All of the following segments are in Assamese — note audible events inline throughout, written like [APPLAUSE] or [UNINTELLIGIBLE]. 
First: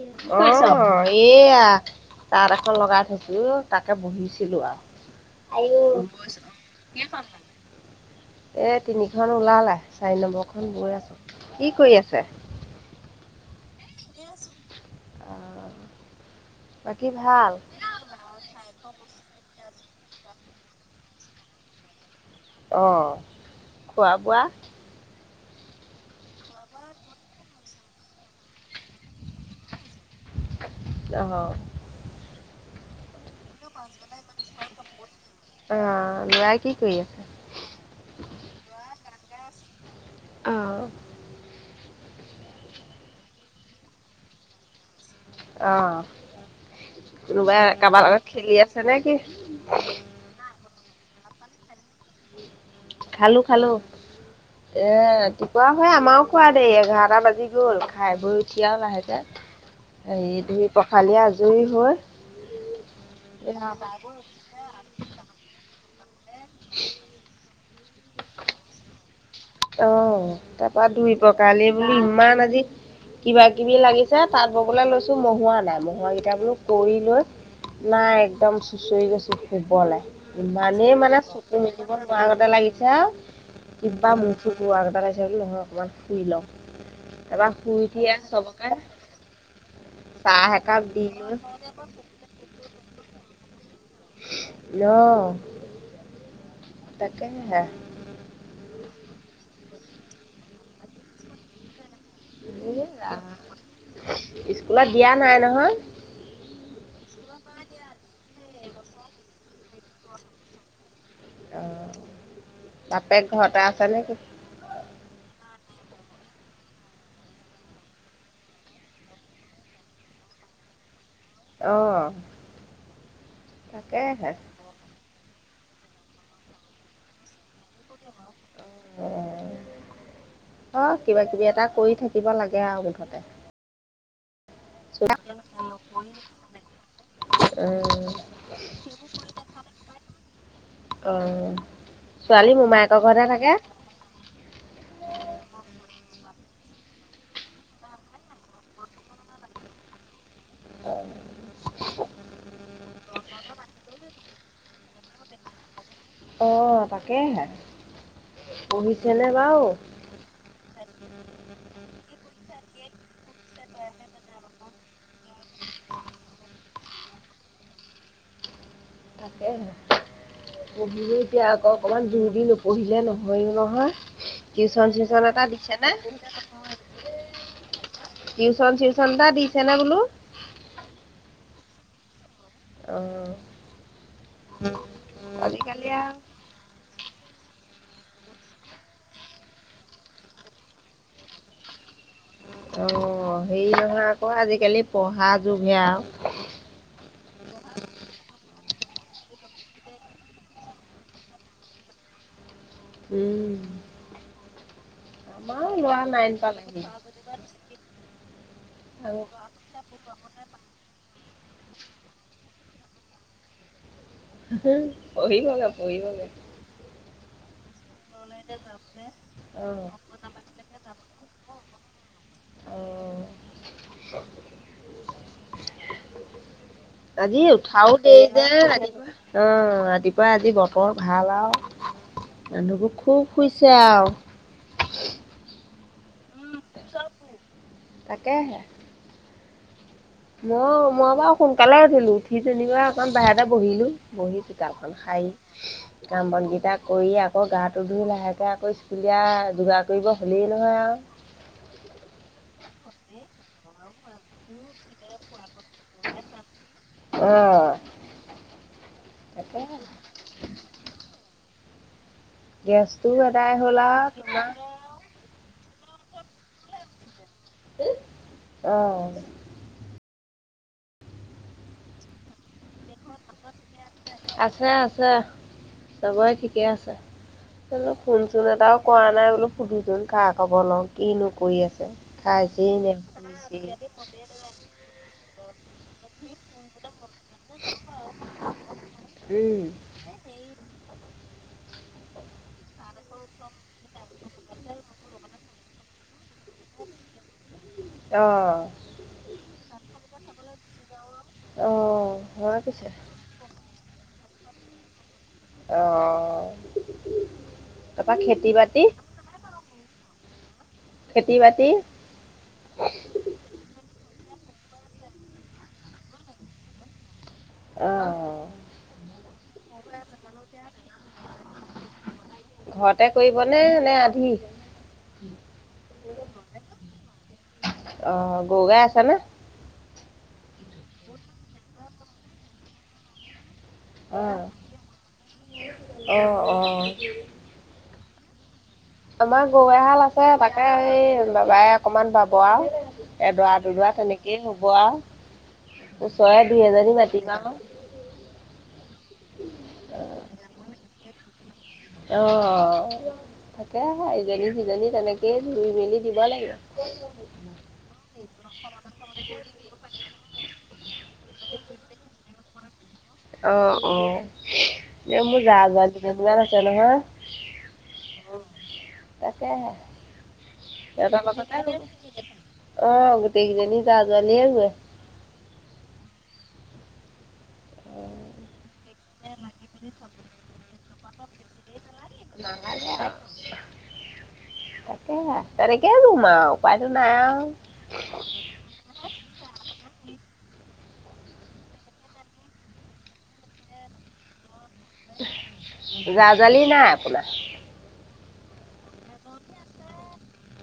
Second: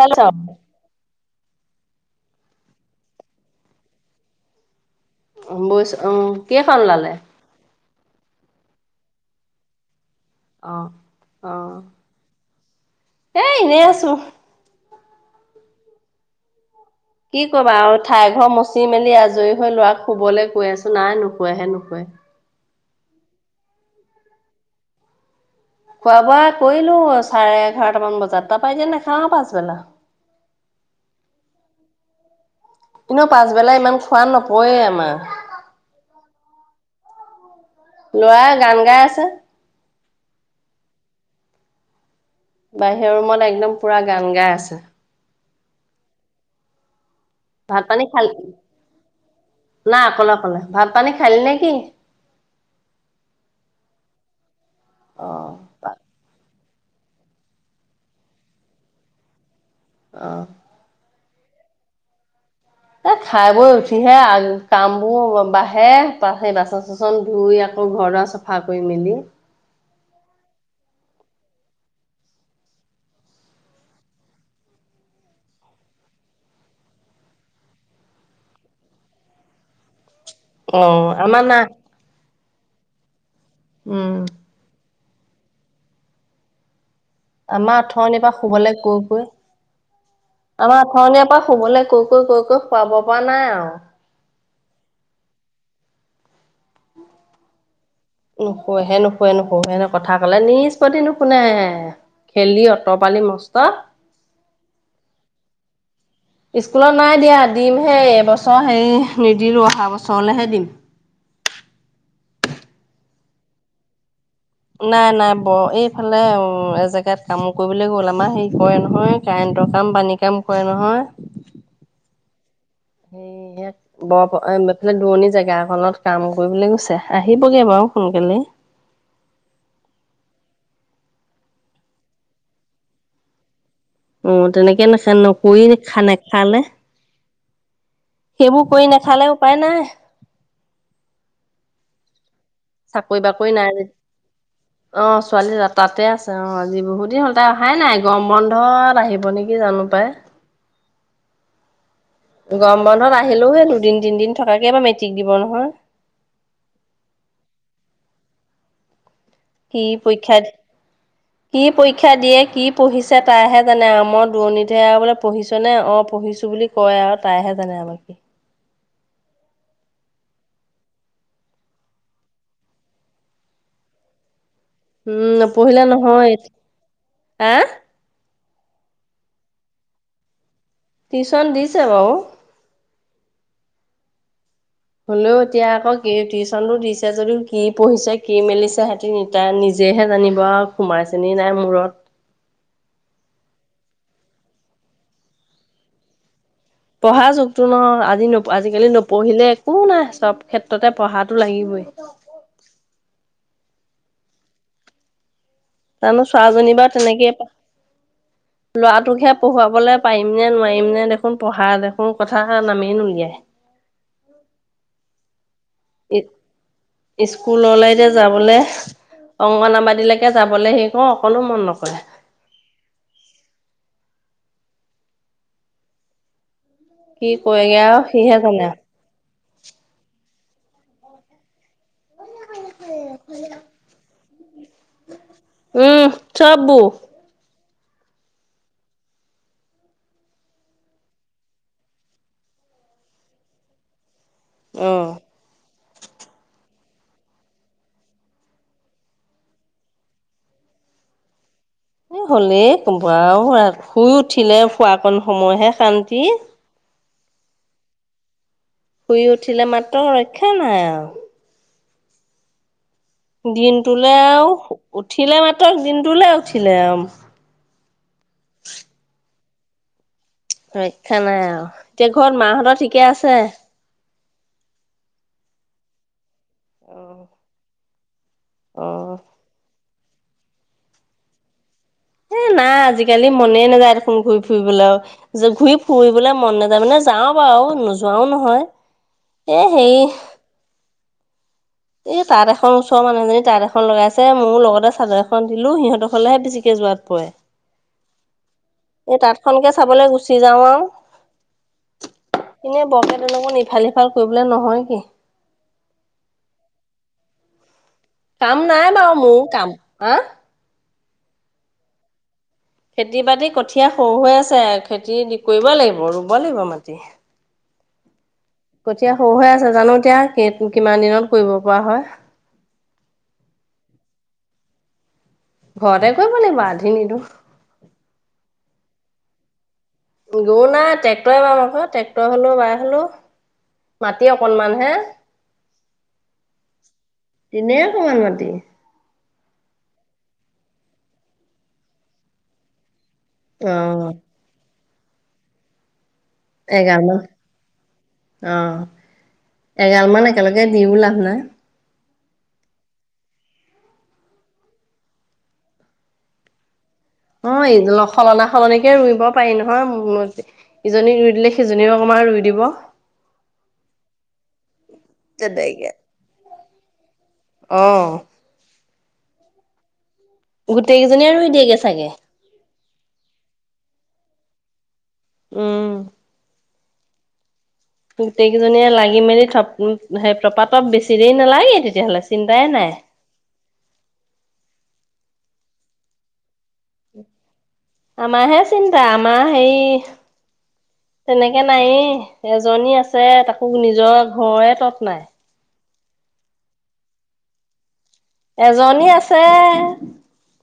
হেল্ল' অ, এয়া তাঁত এখন লগাই থৈছো তাকে বহিছিলোঁ আৰু বৈছ অ কেইখন ওলালে [UNINTELLIGIBLE] এ তিনিখন ওলালে চাৰি নম্বৰ খন অ বৈ আছো, অ কি কৰি আছে? এ এনেই আছো। বাকী কি ভাল? কৰিবা আৰু ঠাই ঘৰ মচি মেলি আজ আজৰি হৈ লোৱা শুবলৈ কৈ আছো নাই নুকোৱাহে, নুকোৱে। অঁ খোৱা বোৱা। খোৱা বোৱা কৰিলো চাৰে এঘাৰটামান বজাত তাৰাপাই যে নাখাওঁ পাছবেলা। অ, কিন্তু পাছবেলা ইমান খোৱা নপৰে আমাৰ। অ', ল'ৰাই [INAUDIBLE] ল'ৰাই গান গাই আছে আহঁ, বাহিৰৰ ৰুমত একদম পুৰা গান গাই আছে। আহ, কোনোবাই ভাত পানী কাৰোবাৰ খাল লগত খেলি আছে নেকি? নাই অকলে অকলে ভাত পানী খালি নে কি? খালো, খালো এ ৰাতিপুৱাও হয় আমাৰো খোৱা। দেই এঘাৰটা বাজি গ'ল। খাই বৈ উঠি আৰু লাহেকে অ অ হেৰি ধুই-পখালি আ- আজৰি হৈ। এ খাই বৈ এয়া উঠিহে কাম বোৰ বাঢ়ে [UNINTELLIGIBLE] বাচন চাচন ধুই আ- আকৌ ঘৰ দুৱা চাফা কৰি মেলি। অ', তাৰপা ধুই পখালি বোলো ইমান আজি। কিবা- কিবি লাগিছে। তাঁত ববলৈ লৈছো, মহোৱা নাই মহুৱা কেইটা বোলো কৰি লৈ। নাই একদম চোচৰী গৈছো শুবলে। অ ইমানেই মানে আমাৰ চকু না মেলিব নোৱাৰা আগতে লাগিছে আৰু কিবা উম মু চে বুলি নহয় অকণমান শুই লওঁ। তাৰপৰা শুই আমাৰ উঠি আঠৰনিৰ আৰু পৰা চবকে শুবলৈ কৈ কৈ চাহ আমাৰ একাপ দি আঠনিৰ লৈ পৰা শুবলৈ কৈ ক কৈ কৈ শুৱাব পৰা নাই আৰু অ তাকে হে নুশুৱে নুশুৱে নুশু হেন কথা কলে নিষ্পত্তি নুশুনে। খেলি এই অঁতৰ পালি ৰাম মস্ত স্কুলত দিয়া নাই নহয় স্কুলত নাই দিয়া। দিম হেই এবছৰ। হেৰি নিদিলো অহা বছৰলেহে দিম। অ', বাপেক ঘৰতে আছে নে কি? নাই নাই বৌ এইফালে এজেগাত কামো কৰিবলৈ গ'ল। আমাৰ হেৰি কৰে নহয় কাৰেণ্টৰ কাম। কাম পানী কাম কৰে নহয়। অহ। [UNINTELLIGIBLE] বৰ দূৰণি জেগাএ খনত কাম কৰিবলৈ গৈছে আহিব। হ'বগে বাৰু সোনকালে। অ কিবা কিবি এটা কৰি থাকিব লাগে আৰু মুঠতে। অ তেনেকে নে [UNINTELLIGIBLE] নকৰি নেখে- নেখালে। অহ। সেইবোৰ কৰি নাখালে, উপায় নাই। অ ছোৱালী মোমায়েকৰ চাকৰি ঘৰতে থাকে বাকৰি নাই যে [UNINTELLIGIBLE] অ' ছোৱালী তাতে আছে। অ', আজি বহুত দিন হল। তাই অহাই নাই, গৰম বন্ধত আহিব নেকি? জানো পাই। [INAUDIBLE] গৰম বন্ধত আহিলেও, সেই দুদিন তিনদিন থকাকে এবাৰ মেট্ৰিক দিব নহয়। অ', তাকেহে অ- [UNINTELLIGIBLE] কি পৰীক্ষা, কি পৰীক্ষা দিয়ে, কি পঢ়িছে? তাইহে জানে আ। মই দূৰণিত। [UNINTELLIGIBLE] আৰু বোলে পঢ়িছ নে? অ', পঢ়িছো বুলি কয় আৰু তাইহে জানে কি? তাকেহে। পঢ়িলেও এতিয়া অকমান জোৰ দি নপঢ়িলে নহয়, নহয়। টিউচন চিউচন উম এটা দিছে নপঢ়িলে নে? নহয় হা [UNINTELLIGIBLE] টিউচন চিউচন এটা দিছে নে? বোলো। টিউচন দিছে বাৰু। অ'। হলেও, এতিয়া আজিকালি আকৌ কি আৰু টিউচন টো দিছে যদিও। কি পঢ়িছে, কি মেলিছে। সিহঁতি তাই নিজেহে জানিব আৰু সোমাইচে নে নাই মূৰত। অ'।, হেৰি নহয় আকৌ আজিকালি পঢ়া যুগহে আও। পঢ়া যুগতো ন আজি ন [UNINTELLIGIBLE] আজিকালি নপঢ়িলে একো নাই চব ক্ষেত্ৰতে পঢ়া টো লাগিবই। উম। আমাৰ ল'ৰা আমাৰ নাইন ছোৱা [UNINTELLIGIBLE] জনী পালেহি বাাৰু তেনেকে প- [UNINTELLIGIBLE] আৰু লৰাটোকহে পঢ়োৱা বলে পাৰিম নে নোৱাৰিম নে দেখোন পঢ়া দেখোন কথা নামে নোলিয়াই পঢ়িবগে পঢ়িবগে স্কুল ললে যাবলৈ অ'। অংগনাবাদীলৈকে যাবলে সি কওঁ অকনো মন নকৰে অ কি আজি কৰেগে উঠাও আৰু দেই সিহে যে জানে ৰাতিপুৱা অ ৰাতিপুৱা আজি বতৰ ভাল আৰু মানুহ খুব শুইছে আও উম চব বোৰ। তাকেহে। মও মই বা সোনকালে উঠিলো। উঠি যেনিবা অকমান বাহিৰতে বহিলো। বহী চোতালখন অ'। সাৰি। কাম বনকেইটা কৰি। আকৌ, গাটো ধুই লাহেকে আকৌ স্কুলীয়া যোগাৰ কৰিব হ'লেই নহয় আও। [INAUDIBLE] এ হ'লে কম [INAUDIBLE] শুই উঠিলে শুৱা কন সময়হে শান্তি। অ'। শুই তাকে উঠিলে মাত্ৰ ৰক্ষা নাই আও গেছ দিনটোলে আও উঠিলে মাত্ৰক দিনটোলে উঠিলে আও অহ ৰক্ষা নাই আও এতিয়া ঘৰত মাহঁতৰ ঠিকে আছে আছে আছে চাবই ঠিকে আছে, অ হেল্ল ফোন চোন এটাও কৰা অ', নাই বোলো সুধো চোন খবৰ লও কিনো কৰি আছে এ খাই নাই আজিকালি মনে নাযায় দেখোন ঘুৰি ফুৰিবলৈ য আৰু যে ঘূৰি ফুৰিবলে মন নাযায় মানে যাও বাৰু আৰু নোযোৱাও নহয়, এ উম হেই, এই তাঁত এখন - - এখন ওচৰ মানুহজনী তাঁত এখন লগাইছে ময়ও লগতে চাদৰ এখন দিলো সিহঁত ঘৰলে হে বেছিকে যোৱাত পই অ এই তাঁতখনকে চাবলে গুচি যাওঁ আও, অহ হয় এনেই পিছে বৰপোতলমান ইফাল সিফাল কৰিবলে নহয় সি - - আহ কাম নাই বাও মোৰ কাম হা খেতি বাতি খেতি বাতি কঠীয়া সও হৈ আছে খেতি কৰিব লাগিব ৰুব লাগিব মাটি অ কঠীয়া সৰু হৈ আছে জানো এতিয়া কিমান দিনত কৰিব পৰা হয়। ঘৰতে কৰিব নে নে আধি? ঘৰতে কৰিব লাগিব আ্ধি নিদিও গগাই আছে নে? গৰু নাই ট্ৰেক্টৰে বাব আক ট্ৰেক্টৰ হ'লো বাই হলো- অহ অহ মাটি অকনমান হে অহ কিমান মাটি? আমাৰ গৰু এহাল আছে তাকে এই বাবাই অকমান বাব আৰু। এদৰা অ দুডৰা তেনেকেই হ'ব আৰু। দি এজনী এগাল মান মাতিবা আক। অ'! এগালমান একেলগে দিওঁ লাভ নাই। অ'! তাকেহে, ইজনী-সিজনী তেনেকেই, ৰোই-মেলি দিব লাগে। অ'! ইজ, সলনা-সলনিকে ৰোইব পাৰি নহয়। ইজনী ৰোই দিলে, সিজনী অকমান [UNINTELLIGIBLE] ৰুই দিব। অ' অহ। এ মোৰ জা তেনেকে -জোৱলি দুজনী মান আছে নহয়। অ [UNINTELLIGIBLE] তাকেহে। গোটেই কেইজনীয়ে ৰুই দিয়েগে চাগে। অ' গোটেই কেইজনী যা যোৱালীয়ে হৈ আ উম। গোটেইকেইজনীয়ে লাগি মেলি নালাগে থপ সেই তপাতপ বেছি দে নালাগে তেতিয়াহলে চিন্তাই নাই। [UNINTELLIGIBLE] তেনেকে ৰোম আও। আমাৰহে চিন্তা! আমাৰ সেই, তেনেকে নাইয়ে, এজনী আছে। তাকো, নিজৰ ঘৰে তৎ নাই। জা-জোৱালি নাই আপোনাৰ? এজনী আছে,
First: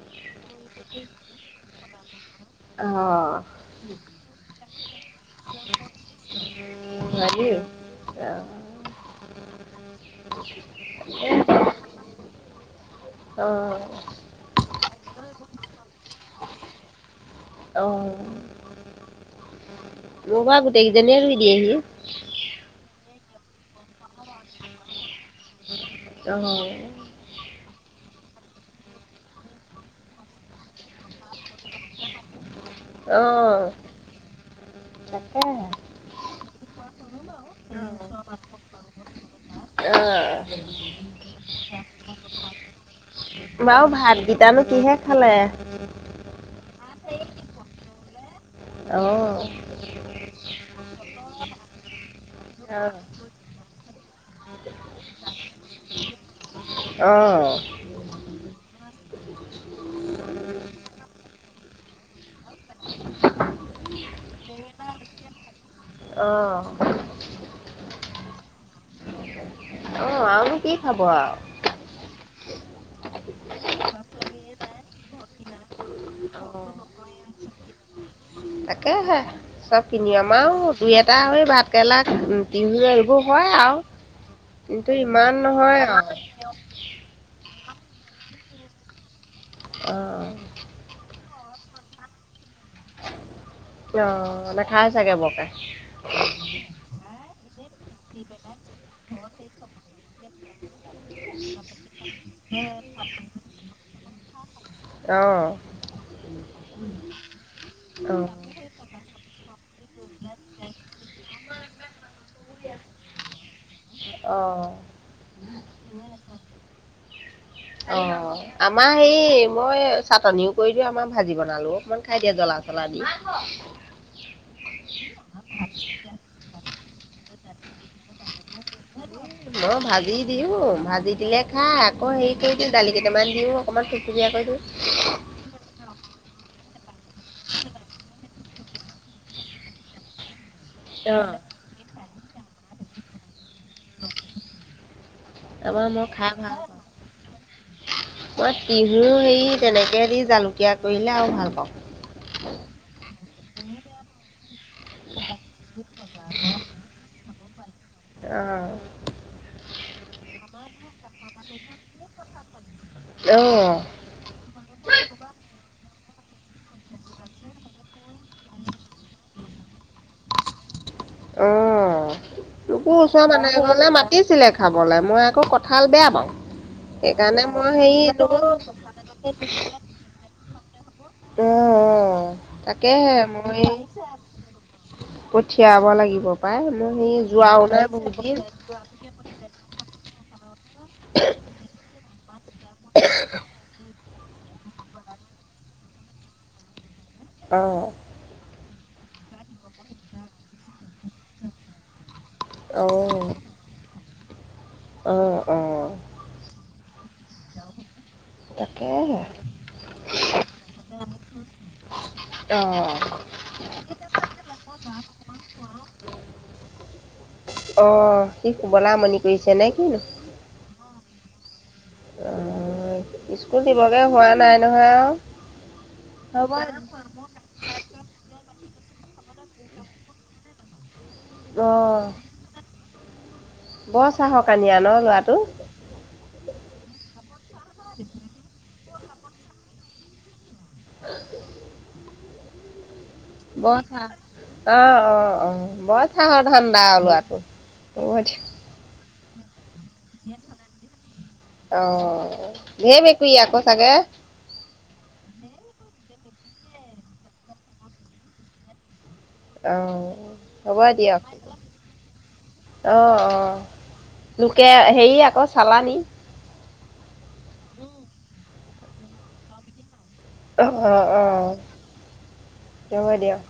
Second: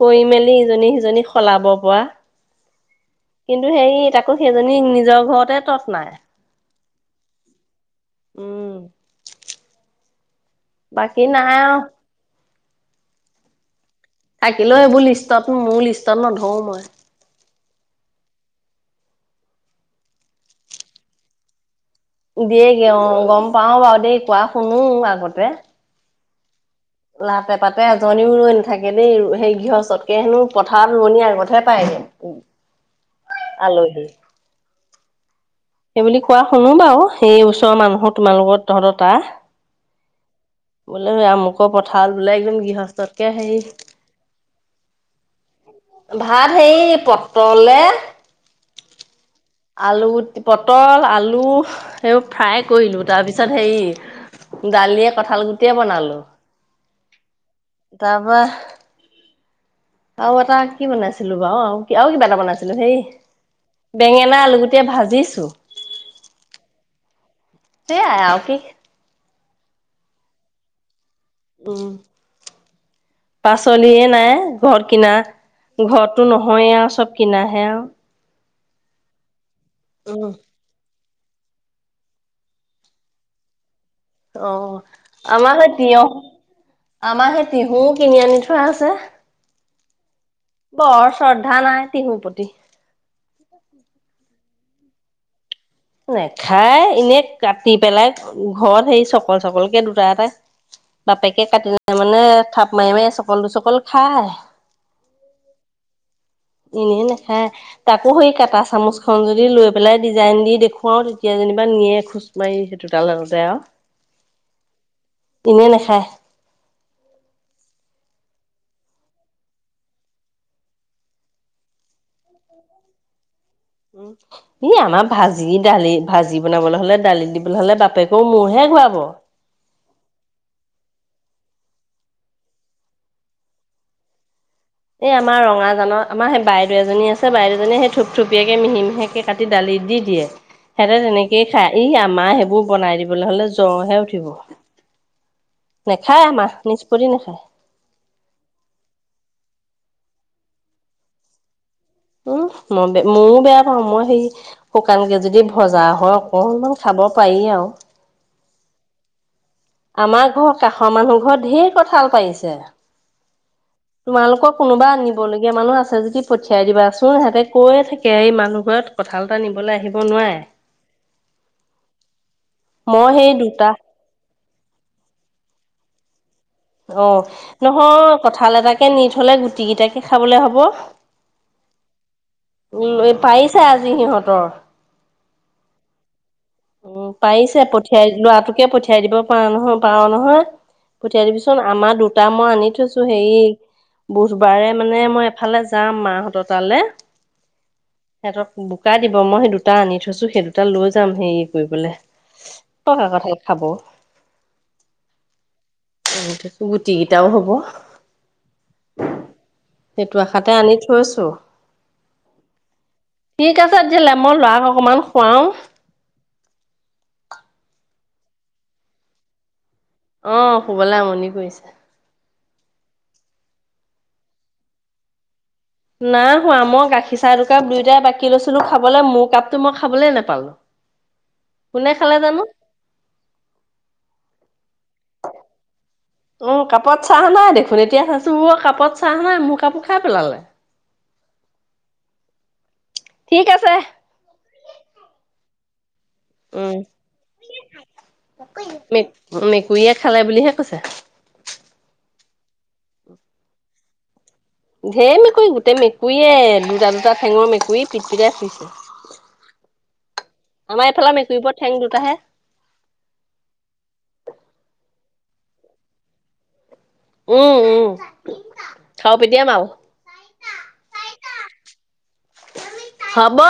কৰি-মেলি ইজনী-সিজনী সলাব পৰা। অ', কিন্তু সেই, তাকো সেইজনী, নিজৰ ঘৰতে তৎ নাই। [UNINTELLIGIBLE] এহ। উম বাকী নাই [UNINTELLIGIBLE] আৰু অহ। থাকিলেও, এইবোৰ লিষ্টত মোৰ লিষ্টত নধৰো মই। অ', মোৰ বা গোটেইকেইজীয়ে ৰুই দিয়েহি। দিয়েগে অ গম পাও বাৰু দেই কোৱা শুনো আগতে। অ'। লাতে, পাতে এজনীও ৰোৱ নাথাকে দেই সেই গৃহ চতকে হেনো পথাৰত ৰনী আগতহে পায় উ, অ', আলহী তাকেহে। সেইব কোৱা শুনো বাৰু সেই ওচৰৰ মানুহৰ অ', তোমাৰ লগোকত তহঁত ত বোলে আমুকৰ পথাল বোলে একদম গৃহস্থতকে হেৰি বাৰু ভাতকেইটানো কিহে খালে। পতলে অ'। আলু, পটল, আলু এইবোৰ ফ্ৰাই অ'। কৰিলো তাৰপিছত হেৰি দালিয়ে কঠাল গুটে বনালো অ', তাৰ পৰা আৰু এটা কি বনাইছিলো বাৰ আৰু, আৰু কিবা এটা বনাইছিলো। ছিলো সেই বেঙেনা আলুগুটিয় ভাজিছো। অ', স, আয়া অ, কি অ, আনি কি খাব? উম, পাচলিয়ে নাই ঘৰত কিনা ঘৰত [UNINTELLIGIBLE] নহয়, আৰু চব কিনাহে আৰু। তাকেহে চব কিনি উম আমাও দুই তাৰ সলনি ভাতকেৰেলা [UNINTELLIGIBLE] অ, আমাৰহে আৰু তিয়ঁহ আমাৰ সেই তিহুও কিনি আনি থোৱা আছে। অ'। বৰ শ্ৰদ্ধা নাই টিহুৰ প্ৰতি অ, নেখাই চাগে বৰকে। নেখায়, এনে কাটি পেলাই ঘৰত, সেই চকল, চকলকে দুটা-এটা বাপেকে কাটি, মানে থাপ মাৰি মাৰি, এচকল-দুচকল খায়। অ', এনেই নাখায়। তাকো অ', সেই কাঁটা-চামুচখন যদি লৈ পেলাই ডিজাইন দি দেখুৱাও তেতিয়া যেনিবা নিয়ে খোজ মাৰি অ'। [UNINTELLIGIBLE] দিলে নাখায়। অ', আমাৰ হে, মই চাটনিও কৰি দিওঁ, আমাৰ ভাজি বনালেও, অকণমান খাই দিয়া, জ্বলা। মছলা দি উম, আমাৰ ভাজি-দালি ভাজি বনাবলৈ হ'লে, দালি দিবলৈ হ'লে, বাপেকেও মূৰ মই ভাজি দিওঁ, ভাজি দিলে খাই। আকৌ, হেৰি কৰি দিওঁ, দালি কেইটামান দিওঁ, অকণমান থুপথুপীয়া কৰি দিওঁ। এই, আমাৰ ৰঙাজানৰ, আমাৰ সেই বাইদেউ এজনী আছে। বাইদেউজনী সেই থুপ থুপ [UNINTELLIGIBLE] মিহি মিহিকে কাটি দালিত দি দিয়ে। সেহতে তেনেকে খাই ই মায়ে সেইবোৰ বনাই দিবলৈ হ'লে, জ্বৰহে উঠিব। তাৰপৰা মই নেখায় খাই আমাৰ ভাল নিষ্পত্তি নাখায় মই তিহো হেৰি তেনেকে [UNINTELLIGIBLE] দি জালুকীয়া কৰিলে আৰু ভাল পাওঁ। উম, মই বে ময়ো বেয়া পাওঁ। মই সেই শুকানকে, যদি ভজা হয়, অকণমান খাম। অ, পাৰি আৰু অ'। আমাৰ ঘৰৰ কাষৰ মানুহ ঘৰত ধেৰ কঠাল পাৰিছে। অ তোমালোকৰ কোনোবা আনিব লগীয়া মানুহ আছে যদি পঠিয়াই দিবাচোন। সিহঁতে কয়ে থাকে, এই মানুহ ঘৰত কঁথালতা নিবলৈ আহিব নোৱাৰে। অ, তোকো মই ওচৰৰ সেই মানুহ এ, দুটা ঘলে মাতিছিলে। খাবলৈ, মই আকৌ কঁঠাল বেয়া পাওঁ। অ', সেইকাৰণে মই হেৰি নহয় কঠাল এটাকে নি থ'লে, গুটি কেইটাকে খাবলে হব। উম, উম। উম, এই পাৰিছে আজি সিহঁতৰ। পঠিয়াব লাগিব পাই, মই উম, সেই যোৱাও পাৰিছে। নাই পঠিয়াই বহুত দিন। ল'ৰাটোকে পঠিয়াই দিব পাৰ নহয়, পাৰ নহয়। পঠিয়াই দিবিচোন। আমাৰ দুটা মই আনি থৈছোঁ, হেৰি বুধবাৰে মানে মই এফালে যাম, মাহঁতৰ তালে। অ'। সিহঁতক বোকা দিব। মই সেই দুটা আনি থৈছোঁ, সেই দুটা লৈ যাম, হেৰি কৰিবলৈ। অ', [UNINTELLIGIBLE] খাব। অ', অ', [UNINTELLIGIBLE] গুটি কেইটাও হব। তাকেহে। সেইটো আশাতে আনি থৈছোঁ। অ', ঠিক আছে [UNINTELLIGIBLE] হলে মই লৰাক অকমান শুৱাও। অ', সি শুবলে আমণি কৰিছে নে। কিনো? অ', শুবলে আমনি কৰিছে। অ', স্কুল দিবগে হোৱা নাই নহয়, আও। নাই হোৱা, মই গাখীৰ চাহ, দোকাপ- দুয়োটাই বাকী লৈছ ছিলো খাবলে মোৰ কাপটো মই খাবলে নোপালো, কোনে অ', খালে জানো? বৰ চাহকানি আ। উম, কাপত চাহ নাই দেখোন। এতিয়া চাইছো অ কাপত চাহ নাই মোৰ কাপো খাই পেলালে [INAUDIBLE] ঠিক আছে বত অ অ অ বত চাহৰ উম ধান্দা ওলোৱাটো হব দিয়া মে মেকুৰীয়ে খালে বুলিহে কৈছে ধেৰ মেকুৰী আক চাগে ধেই মেকুৰী গোটেই মেকুৰীয়ে দুটা দুটা ঠেঙৰ মেকুৰী পিটিকাই ফুইছে অহ হ'ব দিয়ক মেকুৰীবোৰৰ ঠেং দুটাহে অ অ লোকে হেৰি আকৌ চালানী উম উম খাও পিতিয়াম আও অহ অহ হব দিয়ক